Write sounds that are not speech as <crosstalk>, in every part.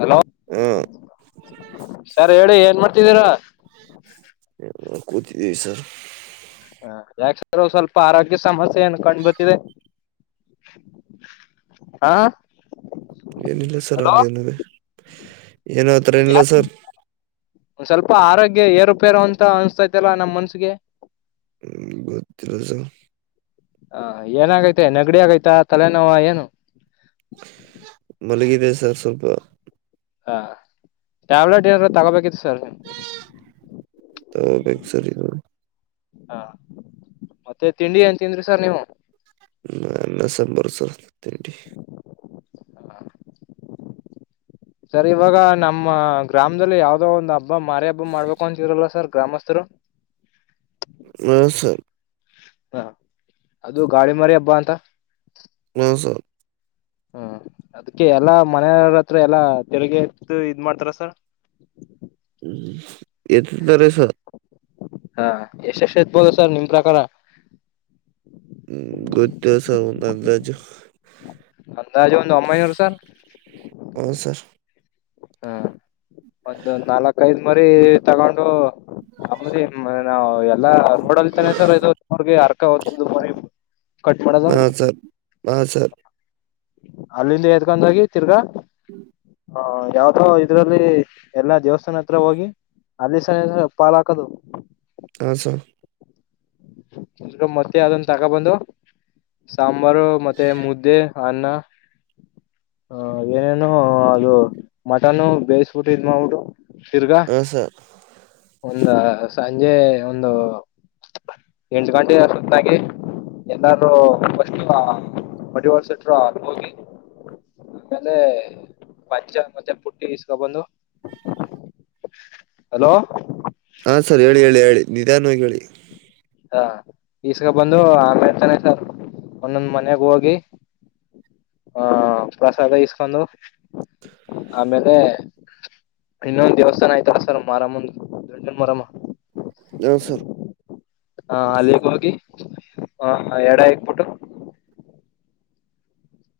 Hello ಹಾ sir ಹೇಳಿ ಏನ್ ಮಾಡ್ತಿದ್ದೀರ ಕೂತಿದೀವಿ ಸರ್ ಹ ಯಾಕ ಸರ್ ಸ್ವಲ್ಪ ಆರೋಗ್ಯ ಸಮಸ್ಯೆ ಏನು ಕಂಡ್ಬತ್ತಿದೆ ಹಾ ಏನಿಲ್ಲ ಸರ್ ಹಂಗೇನು ವೆ ಏನೂ ಅತರ ಇಲ್ಲ ಯಾಕ ಸರ್ ಒಂದ್ ಸ್ವಲ್ಪ ಆರೋಗ್ಯ ಏರುಪೇರು ಅಂತ ಅನ್ಸ್ತೈತೆಲ್ಲ ನಮ್ಮ್ ಮನ್ಸಿಗೆ <unintelligible> ಹ ಏನಾಗೈತೆ ನಗಡಿ ಆಗೈತ ತಲೆನೋವ ಏನು ಮಲಗಿದೆ ಸರ್ ಸ್ವಲ್ಪ ಹಾ ಟ್ಯಾಬ್ಲೆಟ್ ಏನ ತಗೋಬೇಕಿತ್ತು ಸರ್ ತಗೋಬೇಕು ಸರ್ ಇವಾಗ ಹಾ ಮತ್ತೆ ತಿಂಡಿ ಏನ್ ತಿಂದ್ರಿ ಸರ್ ನೀವು ಅನ್ನ ಅನ್ನ ಸಾಂಬಾರ್ ಸರ್ ತಂಡಿ ಸರ್ ಇವಾಗ ನಮ್ಮ ಗ್ರಾಮದಲ್ಲಿ ಯಾವ್ದೋ ಒಂದ್ ಹಬ್ಬ ಮಾರಿ ಹಬ್ಬ ಮಾಡ್ಬೇಕು ಅಂತರಲ್ಲ ಸರ್ ಗ್ರಾಮಸ್ಥರು ಹ ಸರ್ ಹಾ ಅದು ಗಾಳಿ ಮಾರಿ ಹಬ್ಬ ಅಂತ ಹಾ ಸರ್ ಹ್ಮ ಅದಕ್ಕೆ ಎಲ್ಲಾ ಮನೆಯವ್ರತ್ರ <unintelligible> ಎಲ್ಲಾ ತೆರಿಗೆ ಎತ್ತು ಇದ ಮಾಡ್ತಾರ ಸರ್ ಹ್ಮ್ <unintelligible> ಹಾ ಎಷ್ಟ ಎಷ್ಟು ಇತ್ಬೋದು ಸರ್ ನಿಮ್ ಪ್ರಕಾರ ಹ್ಮ ಗೊತ್ತಿಲ್ಲ ಸರ್ ಒಂದ್ ಅಂದಾಜು ಅಂದಾಜು ಒಂದು ಒಂಬೈನೂರು ಸರ್ ಹ್ಮ್ ಸರ್ ಹಾ ಒಂದು ನಾಲ್ಕ ಐದು ಮರಿ ತಗೊಂಡು <unintelligible> ನಾವು ಎಲ್ಲ ನೋಡಲ್ತಾನೆ ಸರ್ ಇದುಗೆ <unintelligible> ಅರ್ಕ ಹೋತೋದು ಕಟ್ ಮಾಡದು ಹಾ ಸರ್ ಹಾ ಸರ್ ಅಲ್ಲಿಂದ ಎದಕೊಂಡಾಗಿ ತಿರ್ಗಾ <unintelligible> ಹ ಯಾವ್ದೋ ಇದ್ರಲ್ಲಿ ಎಲ್ಲಾ ದೇವಸ್ಥಾನ ಹತ್ರ ಹೋಗಿ ಅಲ್ಲಿ ಸನ ಪಾಲ್ ಹಾಕದು ಹ ಸರ್ ಮತ್ತೆ ಯಾವ್ದೊನ್ ತಗೋ ಬಂದು ಸಮ್ ಸಾಂಬಾರು ಮತ್ತೆ ಮುದ್ದೆ ಅನ್ನ ಏನೇನು ಅದು ಮಟನ್ನು ಬೇಯಿಸಬಿಟ್ಟಿ ಇದ್ ಮಾಡಬಿಟ್ಟು ಹ್ಮ್ ಸರ್ ಒಂದ ಸಂಜೆ ಒಂದು. ಎಂಟ ಗಂಟೆ ಸುತ್ತಾಗಿ ಎಲ್ಲಾರೂ ಫಸ್ಟ್ <unintelligible> ಟ್ರು ಹೋಗಿ ಆಮೇಲೆ ಪಚ ಮತ್ತೆ ಪುಟ್ಟಿ ಇಸ್ಕೊಬಂದು. ಅಲೋ ಹಾ ಸರ್ ಹೇಳಿ ಹೇಳಿ ಹೇಳಿ ನಿಧಾನವಾಗಿ ಹೇಳಿ. ಹ ಈಸ್ಕೊಬಂದು ಆಮೇಲ್ತಾನೆ ಸರ್ ಒಂದೊಂದ್ ಮನೆಗ್ ಹೋಗಿ ಆಹ ಪ್ರಸಾದ ಹಾ ಈಸ್ಕೊಂಡು ಆಮೇಲೆ ಇನ್ನೊಂದ್ ದೇವಸ್ಥಾನ ಆಯ್ತಲ್ಲಾ ಸರ್ ಮಾರಮ್ಮದು ದಂಡಿನ ಮಾರಮ್ಮ. ಹ ಸರ್ ಹಾ ಅಲ್ಲಿಗ ಹೋಗಿ. ವಹಾ ಎಡ ಇಕ್ಕಬಿಟ್ಟು.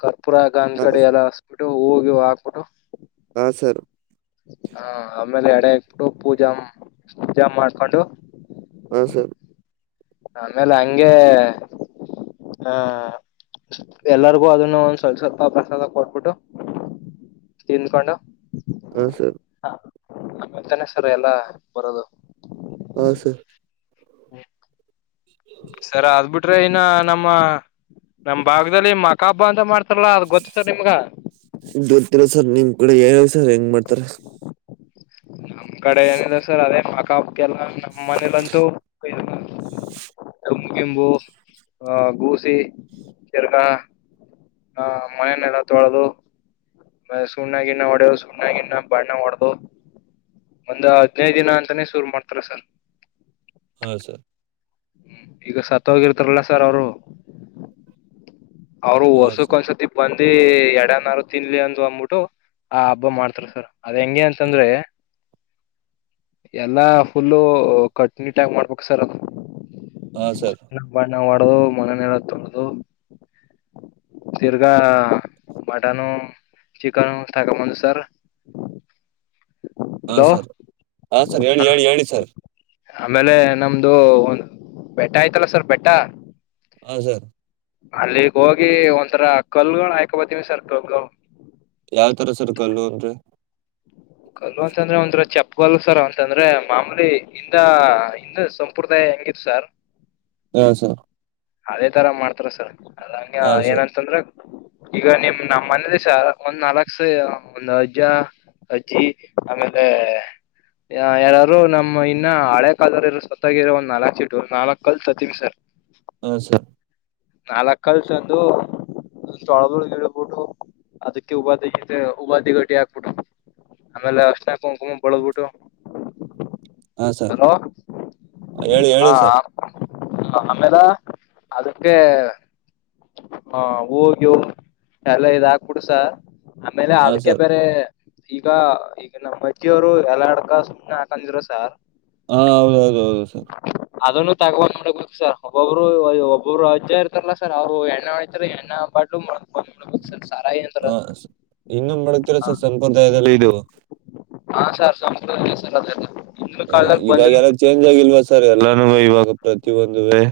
ಕಾ ಕರ್ಪೂರ ಗಂದ ಹಾ ಕಡ್ಡಿಯಲ್ಲ ಬಿಟ್ಟು ಹೂ ಗಿವ್ ಹಾಕ್ಬಿಟ್ಟು. ಹಾ ಸರ್ ಹಾ ಹಾ ಆಮೇಲೆ ಎಡೆ ಇಕ್ಬಿಟ್ಟು ಪೂಜಂ ಪೂಜಾ ಮಾಡ್ಕೊಂಡು, ಹಾ ಸರ್ ಆಮೇಲೆ ಹಂಗೆ ಆಹ ಎಲ್ಲರಿಗೂ ಅದನ್ನು ಒಂದ ಸ್ವಲ್ಪ ಸ್ವಲ್ಪ ಪ್ರಸಾದ ಕೊಟ್ಬಿಟ್ಟು ತಿಂದ್ಕೊಂಡು, ಹುಂ ಸರ್ ಆಮೇಲೆ ತಾನೆ ಸರ್ ಎಲ್ಲಾ ಬರೋದು. ಹೂ ಸರ್. <unintelligible> ಸರ ಅದ್ ಬಿಟ್ರೆ ಇನ್ನ ನಮ್ಮ ನಮ್ ಭಾಗದಲ್ಲಿ ಮಕಾ ಹಬ್ಬ ಅಂತ ಮಾಡ್ತ ಲ್ಲ ಅದ ಗೊತ್ ನಿಮ್ಗ? ಗೊತ್ತಿಲ್ಲ ಸರ್ ನಿಮ್ ಕಡೆ ಏನ್ ಹೆಂಗ್ ಮಾಡ್ತಾರೆ? ನಮ್ಮ್ ಕಡೆ ಏನಿಲ್ಲ ಸರ್ ಅದೇ ಮಕ್ಕ ಹಕ್ಕೆಲ್ಲ ನಮ್ಮ್ ಮನೇಲಂತೂ ತಮ್ ಗಿಂಬು ಆಹ ಗೂಸಿ ಚೆರ್ಗ ಹಾ ಮನೆನೆಲ್ಲ ತೊಳೆದು ಮ ಸುಣ್ಣಾಗಿನ್ನ ಹೊಡೆವ್ ಸುಣ್ಣಾಗಿನ್ನ ಬಣ್ಣ ಹೊಡದು ಒಂದ್ ಹದ್ನೈದು ದಿನ ಅಂತಾನೇ ಶುರು ಮಾಡ್ತಾರೆ ಸರ್. ಹಾ ಸರ್ ಹ್ಮ್ ಈಗ ಸತ್ ಹೋಗಿರ್ತಾರಲ್ಲ ಸರ್ ಅವರು ಅವ್ರು ಹಾ ಸರ್ ವರ್ಷಕ್ಕ ಒಂದ್ಸತಿ ಬಂದ್ ತಿ ಎಡೆನಾರ್ ತಿನ್ಲಿ ಅಂದು ಅಂಬಿಟ್ಟು ಆ ಹಬ್ಬ ಮಾಡ್ತಾರೆ ಸರ್. ಅದ್ ಹೆಂಗೆ ಅಂತಂದ್ರೆ. ಎಲ್ಲಾ ಫುಲ್ಲು ಕಟ್ನಿಟ್ಟಾಗಿ ಮಾಡ್ಬೇಕ ಸರ್ ಅದು. ಹಾ ಸರ್ ಒಡ್ದು ಮನೆನೆಲ್ಲ ತೊಳದು. ತಿರ್ಗ ಮಟನು ಚಿಕನ್ ತಕೊಬಂದ್ ಸರ್. ಹಾ ಹಲೋ ಸರ್ ಹಾ ಸರ್ ಹೇಳಿ ಹೇಳಿ ಹೇಳಿ ಸರ್. ಆಮೇಲೆ ನಮ್ದು ಒಂದು್ ಬೆಟ್ಟ ಆಯ್ತಲ್ಲ ಸರ್ ಬೆಟ್ಟ ಹ ಸರ್ ಅಲ್ಲಿಗ್ ಹೋಗಿ ಒಂಥರ ಕಲ್ಗಳ ಆಯ್ಕೊಬತಿವಿ ಸರ್ ಕಲ್ಗಳ. ಯಾವ್ ತರ ಸರ್ ಕಲ್ಲು ಅಂದ್ರೆ ಕಲ್ಲು ಅಂತಂದ್ರೆ ಒಂಥರ ಚಪ್ಪಗಲ್ ಸರ್ ಅಂತಂದ್ರೆ ಮಾಮೂಲಿ ಹಿಂದ ಹಿಂದ ಸಂಪ್ರದಾಯ ಹೇಗಿತ್ತು ಸರ್ ಹ ಸರ್ ಅದೇ ತರ ಮಾಡ್ತಾರ ಸರ್ ಅದಂಗ ಹಾ ಸರ್ ಏನಂತಂದ್ರೆ ಈಗ ನಿಮ್ ನಮ್ಮ್ ಮನೆಲಿ ಸರ್ ಒಂದ್ ನಾಲ್ಕ್ಸ ಒಂದ್ ಅಜ್ಜ. ಅಜ್ಜಿ ಆಮೇಲೆ ಯಾರಾರೂ ನಮ್ಮ್ ಇನ್ನ ಹಳೆ ಕಾಲ್ದೊರ ಯಾರಾರು ಸತ್ತಾಗಿರೋ ಒಂದ್ ನಾಲಕ್ ಶೀಟ್ ನಾಲಕ್ ಕಲ್ ತರ್ತಿವೀ ಸರ್. ಹಾ ಸರ್ ನಾಲ್ಕ್ ಕಲ್ ತಂದು ಅದನ್ನ ತೊಳೆದ ಗಿಳದುಬುಟ್ಟು ಅದಿಕ್ಕೆ ಹೂವಾ ದೀಗಟೆ ಹೂವಾ ದೀಗಟೆ ಹಾಕ್ಬಿಟ್ಟು ಆಮೇಲೆ ಅರಷ್ಣಾ ಕುಂಕುಮ ಬಳದಬುಟ್ಟು ಹಾ ಸರ್ ಹೇಳಿ ಹಾ ಹೇಳಿ ಸರ್. ಹ ಆಮೇಲಾ ಅದು. ಹಂಗೆ ಹ ಹೂವು ಗೀವು ಎಲ್ಲ ಇದ ಹಾಕ್ಬಿಟು ಸರ್ ಆಮೇಲೆ ಹಾ ಅದಕ್ಕೆ ಸರ್ ಬೇರೆ ಈಗಾ ಈಗ ನಮ್ಮ್ ಅಜ್ಜಿಯವರು ಎಲ ಅಡಕ ಸುಣ್ಣ ಹಾಕಂತಿದ್ರು ಸಾರ್ ಹಾ ಹೌದೌದು ಹೌದು ಸರ್. ಅದನ್ನು ತಗೊಂಡ್ ಹೋಗ್ಬೇಕು ಸರ್ ಒಬ್ಬೊಬ್ಬರು ಇವಗ್ ಇವಗ್ ಅವರು ಅಜ್ಜ ಇರ್ತಾರಲ್ಲ ಸರ್ ಅವರು ಎಣ್ಣೆ ಒಡೀತಾರೆ ಎಣ್ಣೆ ಬಾಟ್ಲು ಮರತ್ ಬಂದ್ ಬಿಡೋದು ಸರ್. ಸಾರಾಯಿ ಅಂತಾರ ಹ ಸ್ ಇನ್ನೊಂದು ಮಾಡಗ್ತಾರೆ ಅದು ಸರ್ ಸಂಪ್ರದಾಯಲ್ಲಿ ಇದು. ಹಾ ಸರ್ ಸಂಪ್ರದಾಯನೆ ಸರ್ ಅದೆಲ್ಲಾ ಹ್ಮ ಇವಾಗೆಲ್ಲ ಚೇಂಜ್ ಆಗಿಲ್ವ ಸ್ ಸರ್ ಎಲ್ಲಾನೂವೇ ಇವಾಗ ಪ್ರತಿ ಒಂದುವೇ.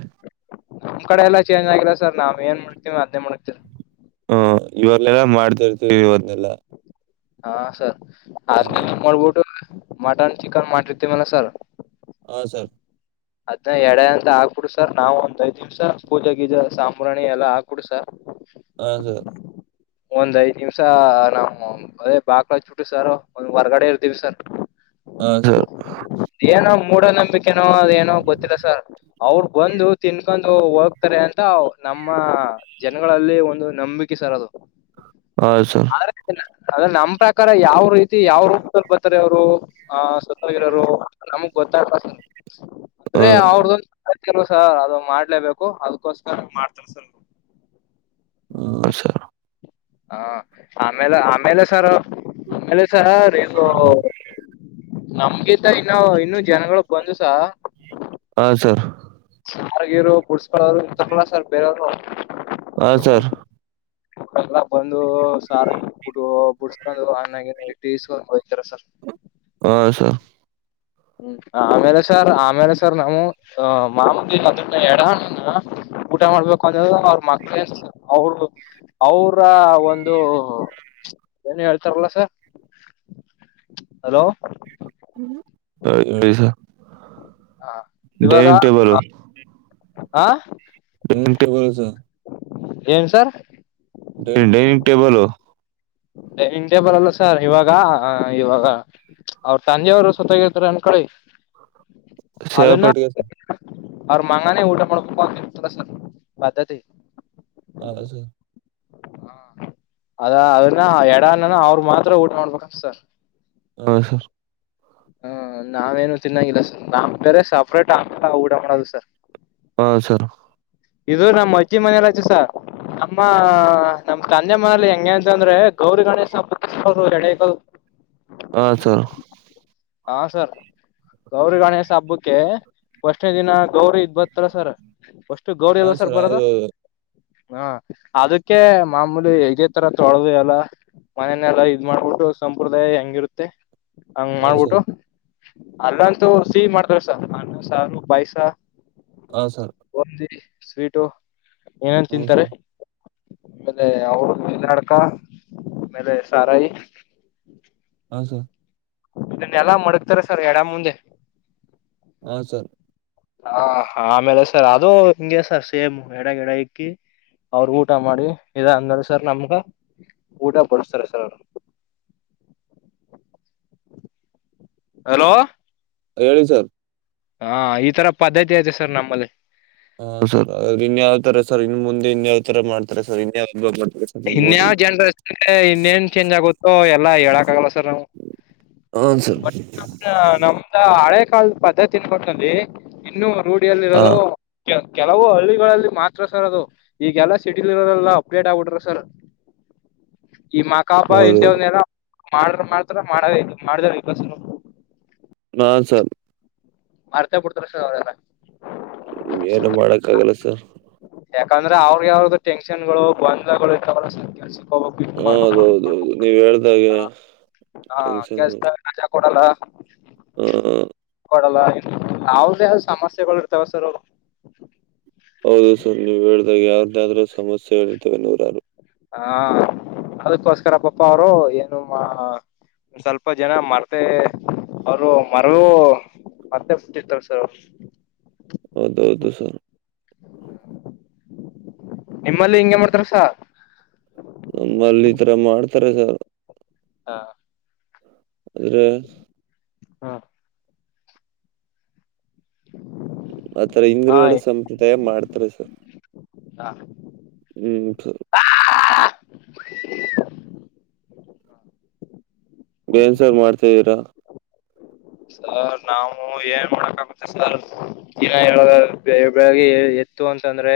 ನಮ್ ಕಡೆ ಎಲ್ಲ ಚೇಂಜ್ ಆಗಿಲ್ಲ ಸರ್ ನಾವ್ ಏನ್ ಮಾಡ್ಗತಿವೋ ಅದನ್ನೇ ಮಾಡಗ್ತಿವಿ. ಹ ಇವೆಲ್ಲವೇ ಮಾಡ್ತಾ ಇರ್ತೀವಿ ಇವತ್ ಎಲ್ಲ. ಹಾ ಸರ್. ಹಾ ಸರ್ ಎಲ್ಲಾನೂ ಮಾಡಗಬುಟ್ಟು ಮಟನ್ ಚಿಕನ್ ಮಾಡಿರ್ತಿವಲ್ಲ ಸರ್. ಹಾ ಸರ್. ಅದ್ನ ಎಡೆ ಅಂತ ಹಾಕ್ಬಿಡು ಸರ್ ನಾವ್ ಒಂದ್ ಐದ್ ನಿಮ್ಸ ಪೂಜೆ ಗಿಜೆ ಸಾಂಬ್ರಾಣಿ ಎಲ್ಲ ಹಾಕ್ಬಿಡು ಸರ್. ಹ ಸರ್. ಒಂದ್ ಐದ್ ನಿಮಿಷ ನಾವು ಅದೇ ಬಾಕ್ಲ್ ಅಚಬಿಟ್ಟು ಸರ್ ಹೊರ್ಗಡೆ ಇರ್ತೀವಿ ಸರ್. ಹ ಸರ್. ಏನೋ ಮ್ ಮೂಢ ನಂಬಿಕೆನೋ ಅದ ಏನೋ ಗೊತ್ತಿಲ್ಲ ಸರ್ ಅವ್ರು ಬಂದು ತಿನ್ಕೊಂಡು ಹೋಗ್ತಾರೆ ಅಂತ ನಮ್ಮ ಜನಗಳಲ್ಲಿ ಒಂದು ನಂಬಿಕೆ ಸರ್ ಅದು. ಹಾ ಸರ್ ಆರನೇ ದಿನಾ ಅದೇ ನಮ್ಮ ಪ್ರಕಾರ ಯಾವ ರೀತಿ ಯಾವ ರೂಪದಲ್ಲಿ ಬತ್ತಾರೆ ಅವ್ರು ಹ ಸತ್ತುಹೋಗಿರೋರು. ನಮ್ಗ್ ಗೊತಾಗಲ್ಲ ಸರ್. ಅಂದ್ರೆ ಅವ್ರ್ ಹಾ ದೊಂದು. ಅದ್ಕೆ ಅಲ್ವಾ ಸರ್ ಅದನ್ನ ಮಾಡ್ಲೇಬೇಕು ಅದ್ಕೋಸ್ಕರ ಅಂಗ್ ಮಾಡ್ತಾರೇ ಸರ್. ಹ್ಮ ಸರ್. ಹಾ ಆಮೇಲೆ ಆಮೇಲೆ ಸರ್ ಆಮೇಲೆ. ಸರ್ ಇದು. ನಮ್ಗಿದ್. ಇನ್ನು ಇನ್ನು ಜನಗಳು ಬಂದು. ತ್ತ. ಹಾ ಸರ್. ಆಾರ್ಗಿರು ಕುುಡ್ಸ್ಕಳರು ತಕ್ಲ ಸರ್ ಬೇರೆಯವ್ರು. ಹಾ ಸರ್. ಲ್ಲ ಬಂದು ಸಾರ ಬಿಡು ಬಿಡ್ಸ್ಕೊಂಡು ಅಣ್ಣಾಗಿ ನೈಟಿ ಇಸ್ಕೊಂಡ್ ಹೋಗ್ತಾರೆ ಸರ್. ಹ ಸ. ಹ್ಮ್ ಆಮೇಲೆ ಸರ್ ಆಮೇಲೆ ಸರ್ ನಾವು ಅ ಮಾಮ ಎಡಹಣ್ಣನ ಊಟ ಮಾಡ್ಬೇಕು ಅಂದ ಅವ್ರ ಮಕ್ಳೇ ಅವರು ಅವ್ರ ಒಂದು ಏನು ಹೇಳ್ತಾರಲ್ಲ ಸರ್ ಹಲೋ ಹ. <unintelligible> Dining table. ಹಾ. ಟೆನ್ನಿಂಗ್ ಟೇಬಲ್ ಸರ್. ಏನ್ sir. Dining table. Dining table ಅಲ್ಲ ಸರ್ ಇವಾಗ ಇವಾಗ ಅವ್ರ ತಂದೆ ಅವರು ಸತ್ತೋಗಿರ್ತಾರೆ ಅನ್ಕಳಿ. ಸೇವಾ ಪಟ್ಟಿಗೆ. ಅವರು ಮಗನೇ ಊಟ ಮಾಡಬೇಕು ಅಂತಿದ್ದ ಸರ್ ಪದ್ಧತಿ. <unintelligible> ಹ ಅದ ಅದನ್ನ ಎಡಾನ್ನನ ಅವ್ರ ಮಾತ್ರ ಊಟ ಮಾಡ್ಬೇಕಂತೆ ಸರ್. ಹಾ ಸರ್. ಹ್ಮ ನಾವೇನು ತಿನ್ನಾಗಿಲ್ಲ ಸ ನಾ ಬೇರೆ ಸಪ್ರೇಟ್ ಆ ಊಡ ಮಾಡೋದು ಸರ್. ಹಾ ಸರ್. ಇದು ನಮ್ಮ್ ಅಜ್ಜಿ ಮನಲಚೆಸ ನಮ್ಮ ನಮ್ ತಂದೆ ಮನಲಿ ಹೆಂಗೆ ಅಂತ ಅಂದ್ರೆ ಗೌರಿ ಗಣೇಶನ ಹಬ್ಬಕ್ಕೆ <unintelligible> ಹಾ ಸರ್ ಹಾ ಸರ್ ಗೌರಿ ಗಣೇಶ ಹಬ್ಬಕ್ಕೆ ಫಷ್ಟೇ ದಿನ. ಗೌರಿ ಇದ್ ಬರ್ತಾರ ಸರ್ ಫರ್ಸ್ಟ ಗೌರಿ ಹಾ ಅಲಾ ಸರ್ ಬರದು ಹೌದೌದು ಹಾ ಅದಕ್ಕೆ ಮಾಮೂಲಿ ಹೆಗೆ ತರ ತೊಳದು. ಹ ಸರಿ. ಅಲ್ಲಂತೂ ಸಿಹಿ ಮಾಡ್ತಾರ ಸರ್ ಅನ್ನ ಸಾರು ಪಾಯ್ಸ. ಹಾ ಸರ್ ಒಂದಿ. ಸ್ವೀಟು ಏನೇನ್ ಹಾ ತಿಂತಾರೆ ಸರ್ ಆಮೇಲೆ ಅವರು ಮೀನಾಡ್ಕ ಆಮೇಲೆ ಸಾರಾಯಿ. ಹೌ ಸರ್. ಎಲ್ಲಾ ಮಡಗ್ತಾರೆ ಸರ್ ಎಡ ಮುಂದೆ. ಹ ಸರ್. ಹಾ ಆಮೇಲೆ ಸರ್ ಅದು ಹಿಂಗಗೆ ಸರ್ ಸೇಮ್ ಎಡ ಗಿಡ ಇಕ್ಕಿ ಅವರು ಊಟ ಮಾಡಿ ಇದ ಅಂದ್ಮ್ರ ಸರ್ ನಮ್ಗ ಊಟ ಬಡಸ್ತಾರೆ ಸರ್ ಅವರು ಹಲೋ ಹೇಳಿ ಸರ್ ಹಾ ಈ ತರ ಪದ್ಧತಿ ಐತೆ ಸರ್ ನಮ್ಮಲ್ಲಿ ಹಾ ಸರ್ ಇನ್ ಯಾವ್ ತರ ಸರ್ ಇನ್ ಮುಂದೆ ಇನ್ಯಾವ ತರ ಮಾಡ್ತಾರೆ ಸರ್ ಇನ್ವ್ದ್ತ ಇನ್ಯಾವ ಜನ್ರೇಷನ್ಗೆ ಇನ್ನೇನ್ ಚೇಂಜ್ ಆಗುತ್ತೋ ಎಲ್ಲಾ ಹೇಳಕ್ಗಲ್ಲ ಸರ್ ನಾವು ಹಾ ಸರ್ ನಮ್ದ ಹಳೆ ಕ ಪದ್ಧತಿನ್ಕಟ್ನ್ಲ್ಲಿಇನ್ನು ರೂಢಿಯಲ್ಲಿ ಹಾ ಇರೋದು ಕೆಲವು ಹಳ್ಳಿಗಳಲ್ಲಿ ಮಾತ್ರ ಸರ್ ಅದು ಈಗಲ್ಲ ಸಿಟಿಲ್ಲಾ ಅಪ್ಡೇಟ್ ಆಗಬಿಟ್ರೆ ಸರ ಈ ಮಾ ಕಾಬ ಹೌದೌದು ಎಂರ ಮಾಡ್ರ ಮಾಡ್ತಾರ ಮಾಡ ಮಾಡದ್ರಸ್ ಹಾ ಸರ್ ಮಾಡ್ತಾ ಬಿಡ್ತಾರ ಸರ್ ಅವರೆಲ್ಲ ಏನು ಮಾಡಕ್ಕ ಆಗಲ್ಲ ಸರ್ ಯಾಕಂದ್ರ ಅವ್ರಿಗೆ ಯಾವ್ರ್ದು ಟೆನ್ಷನ್ ಗಳು ಗೊಂದ್ಲಗಳು ಹೌದೌದ ಹೌದು ನೀವ್ ಹೇಳ್ದಾಗೆ ಹ ಹಾ ಟೆನ್ಷನ್ ಕೆಲ್ಸದಾಗ ರಜಾ ಕೊಡಲ್ಲ ಹ ಕೊಡಲ್ಲ ಯಾವ್ದ ಯಾವ್ದ ಸಮಸ್ಯೆಗಳು ಇರ್ತಾವ ಸರ್ ಹೌದು ಸು ನೀವು ಹೇಳಿದಾಗ ಯಾರ್ದಾದ್ರೂ ಸಮಸ್ಯೆ ಹೇಳತವೆ ನೋರರು ಹಾ ಅದಕ್ಕೋಸ್ಕರ ಪಪ್ಪ ಅವರು ಏನು ಸ್ವಲ್ಪ ಜನ ಮರ್ತೆ ಅವರು ಮರಗೂ ಮತ್ತೆ ಹುಟ್ಟಿರ್ತಾರ ಸರ್ ಅವರು ಹೌದುೌದು ಸರ್ ನಿಮ್ಮಲ್ಲಿ ಹಿಂಗಗೆ ಮಾಡ್ತಾರಸ ನಮ್ಮಲ್ಲಿ ಈ ತರ ಮಾಡ್ತಾರೆ ಸರ್ ಹಾ ಅ ಹಾ ಆತರ ಹಾ ಇಂದರುಗಳು ಹಾ ಸಂಪ್ರದಾಯ ಮಾಡ್ತಾರೆ ತರೆ ಸರ್ ಹ್ಮ್ ಸ ಹ ಏನ್ ಸರ್ ಮಾಡ್ತಿದ್ದೀರ ಸರ್ ನಾವು ಏನ್ ಮಾಡಕ್ ಆಾಗುತ್ತೆ ಸರ್ ಈಿನ ಬೆಳಗೆ ಎತ್ತು ಅಂತಂದ್ರೆ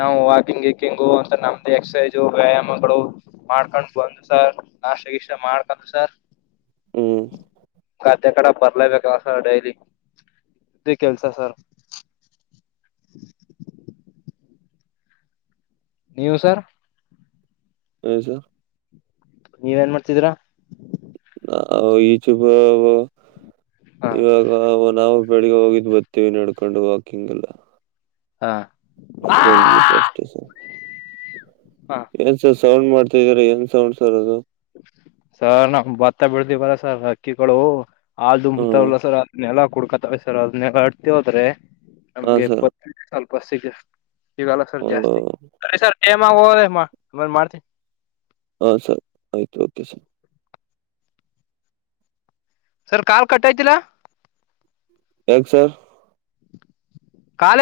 ನಾವು ವಾಕಿಂಗ್ ವಕಿಂಗು ಸರ್ ನಾವು ಎನ್ ಮಾಡೋಕಾಗುತ್ತೆ ಸರ್ ಹೇಳೋದಾದ್ರೆ ಇತ್ತು ಅಂತ ಅಂದ್ರೆ ನಾವು ವಾಕಿಂಗ್ ಅಂತ ನಮ್ದು ಎಕ್ಸಸೈಜು ವ್ಯಾಯಾಮಗಳು ಮಾಡ್ಕೊಂಡ್ ಬಂದು ಸರ್ ನಾಷ್ಟಗಿಷ್ಟ ಮಾಡ್ಕೊಂಡು ಸರ್ ಹ್ಮ್ ಅತ್ತ ಕಡೆ ಬರ್ಲೇಬೇಕ ಸರ್ ಡೈಲಿ ಇದದು ಕೆಲ್ಸ ಸರ್ <inaudible> <unintelligible> ನೀವು ಸರ್ ಹಸ ನೀವ ನ್ ಮಾಡ್ತಿದೀರಾ ಈ ಚುಬ ಹ ಇವಾಗ ನಾವು ಬೆಳಿಗ್ಗೆ ಹೋಗಿದ್ದ್ ಬರ್ತೀವಿ ನಡ್ಕೊಂಡು ವಾಕಿಂಗ್ ಎಲ್ಲ ಹಾ ಫ್ರೆಂಡ್ ಜೊತೆ ಅಷ್ಟೇ ಸರ್ ಹ ಏನ್ ಸರ್ ಸೌಂಡ್ ಮಾಡ್ತಾ ಇದರ ಏನ್ ಸೌಂಡ್ ಸರ್ ಅದು ಸರ್ ನಾವು ಭತ್ತ ಬೆಳ್ದಿವಲ್ಲ ಸರ್ ಹಕ್ಕಿಗಳು ಆದು ಹ್ಮ್ ಬತಲ್ಲ ಸರ್ ನೆಲ ಕುಡ್ಕತಸರ್ ಅದನ್ನ ಅತದೆ ಹೋದ್ರೆ ಹಾ ನಮ್ಗೆಪ್ಪ ಸರ್ <inaudible> ಸ್ವಲ್ಪ <unintelligible> ಸಿಗಲ್ಲ ಸರ್ ಜಾಸ್ತಿ <unintelligible> ಮಾಡ್ತೀನಿ ಹಾ ಸರ್ ಆಯ್ತು okay sir sir call cut ಅಯ್ತಿಲ್ಲ ಯಾಕೆ ಸರ್ ಕಾಲ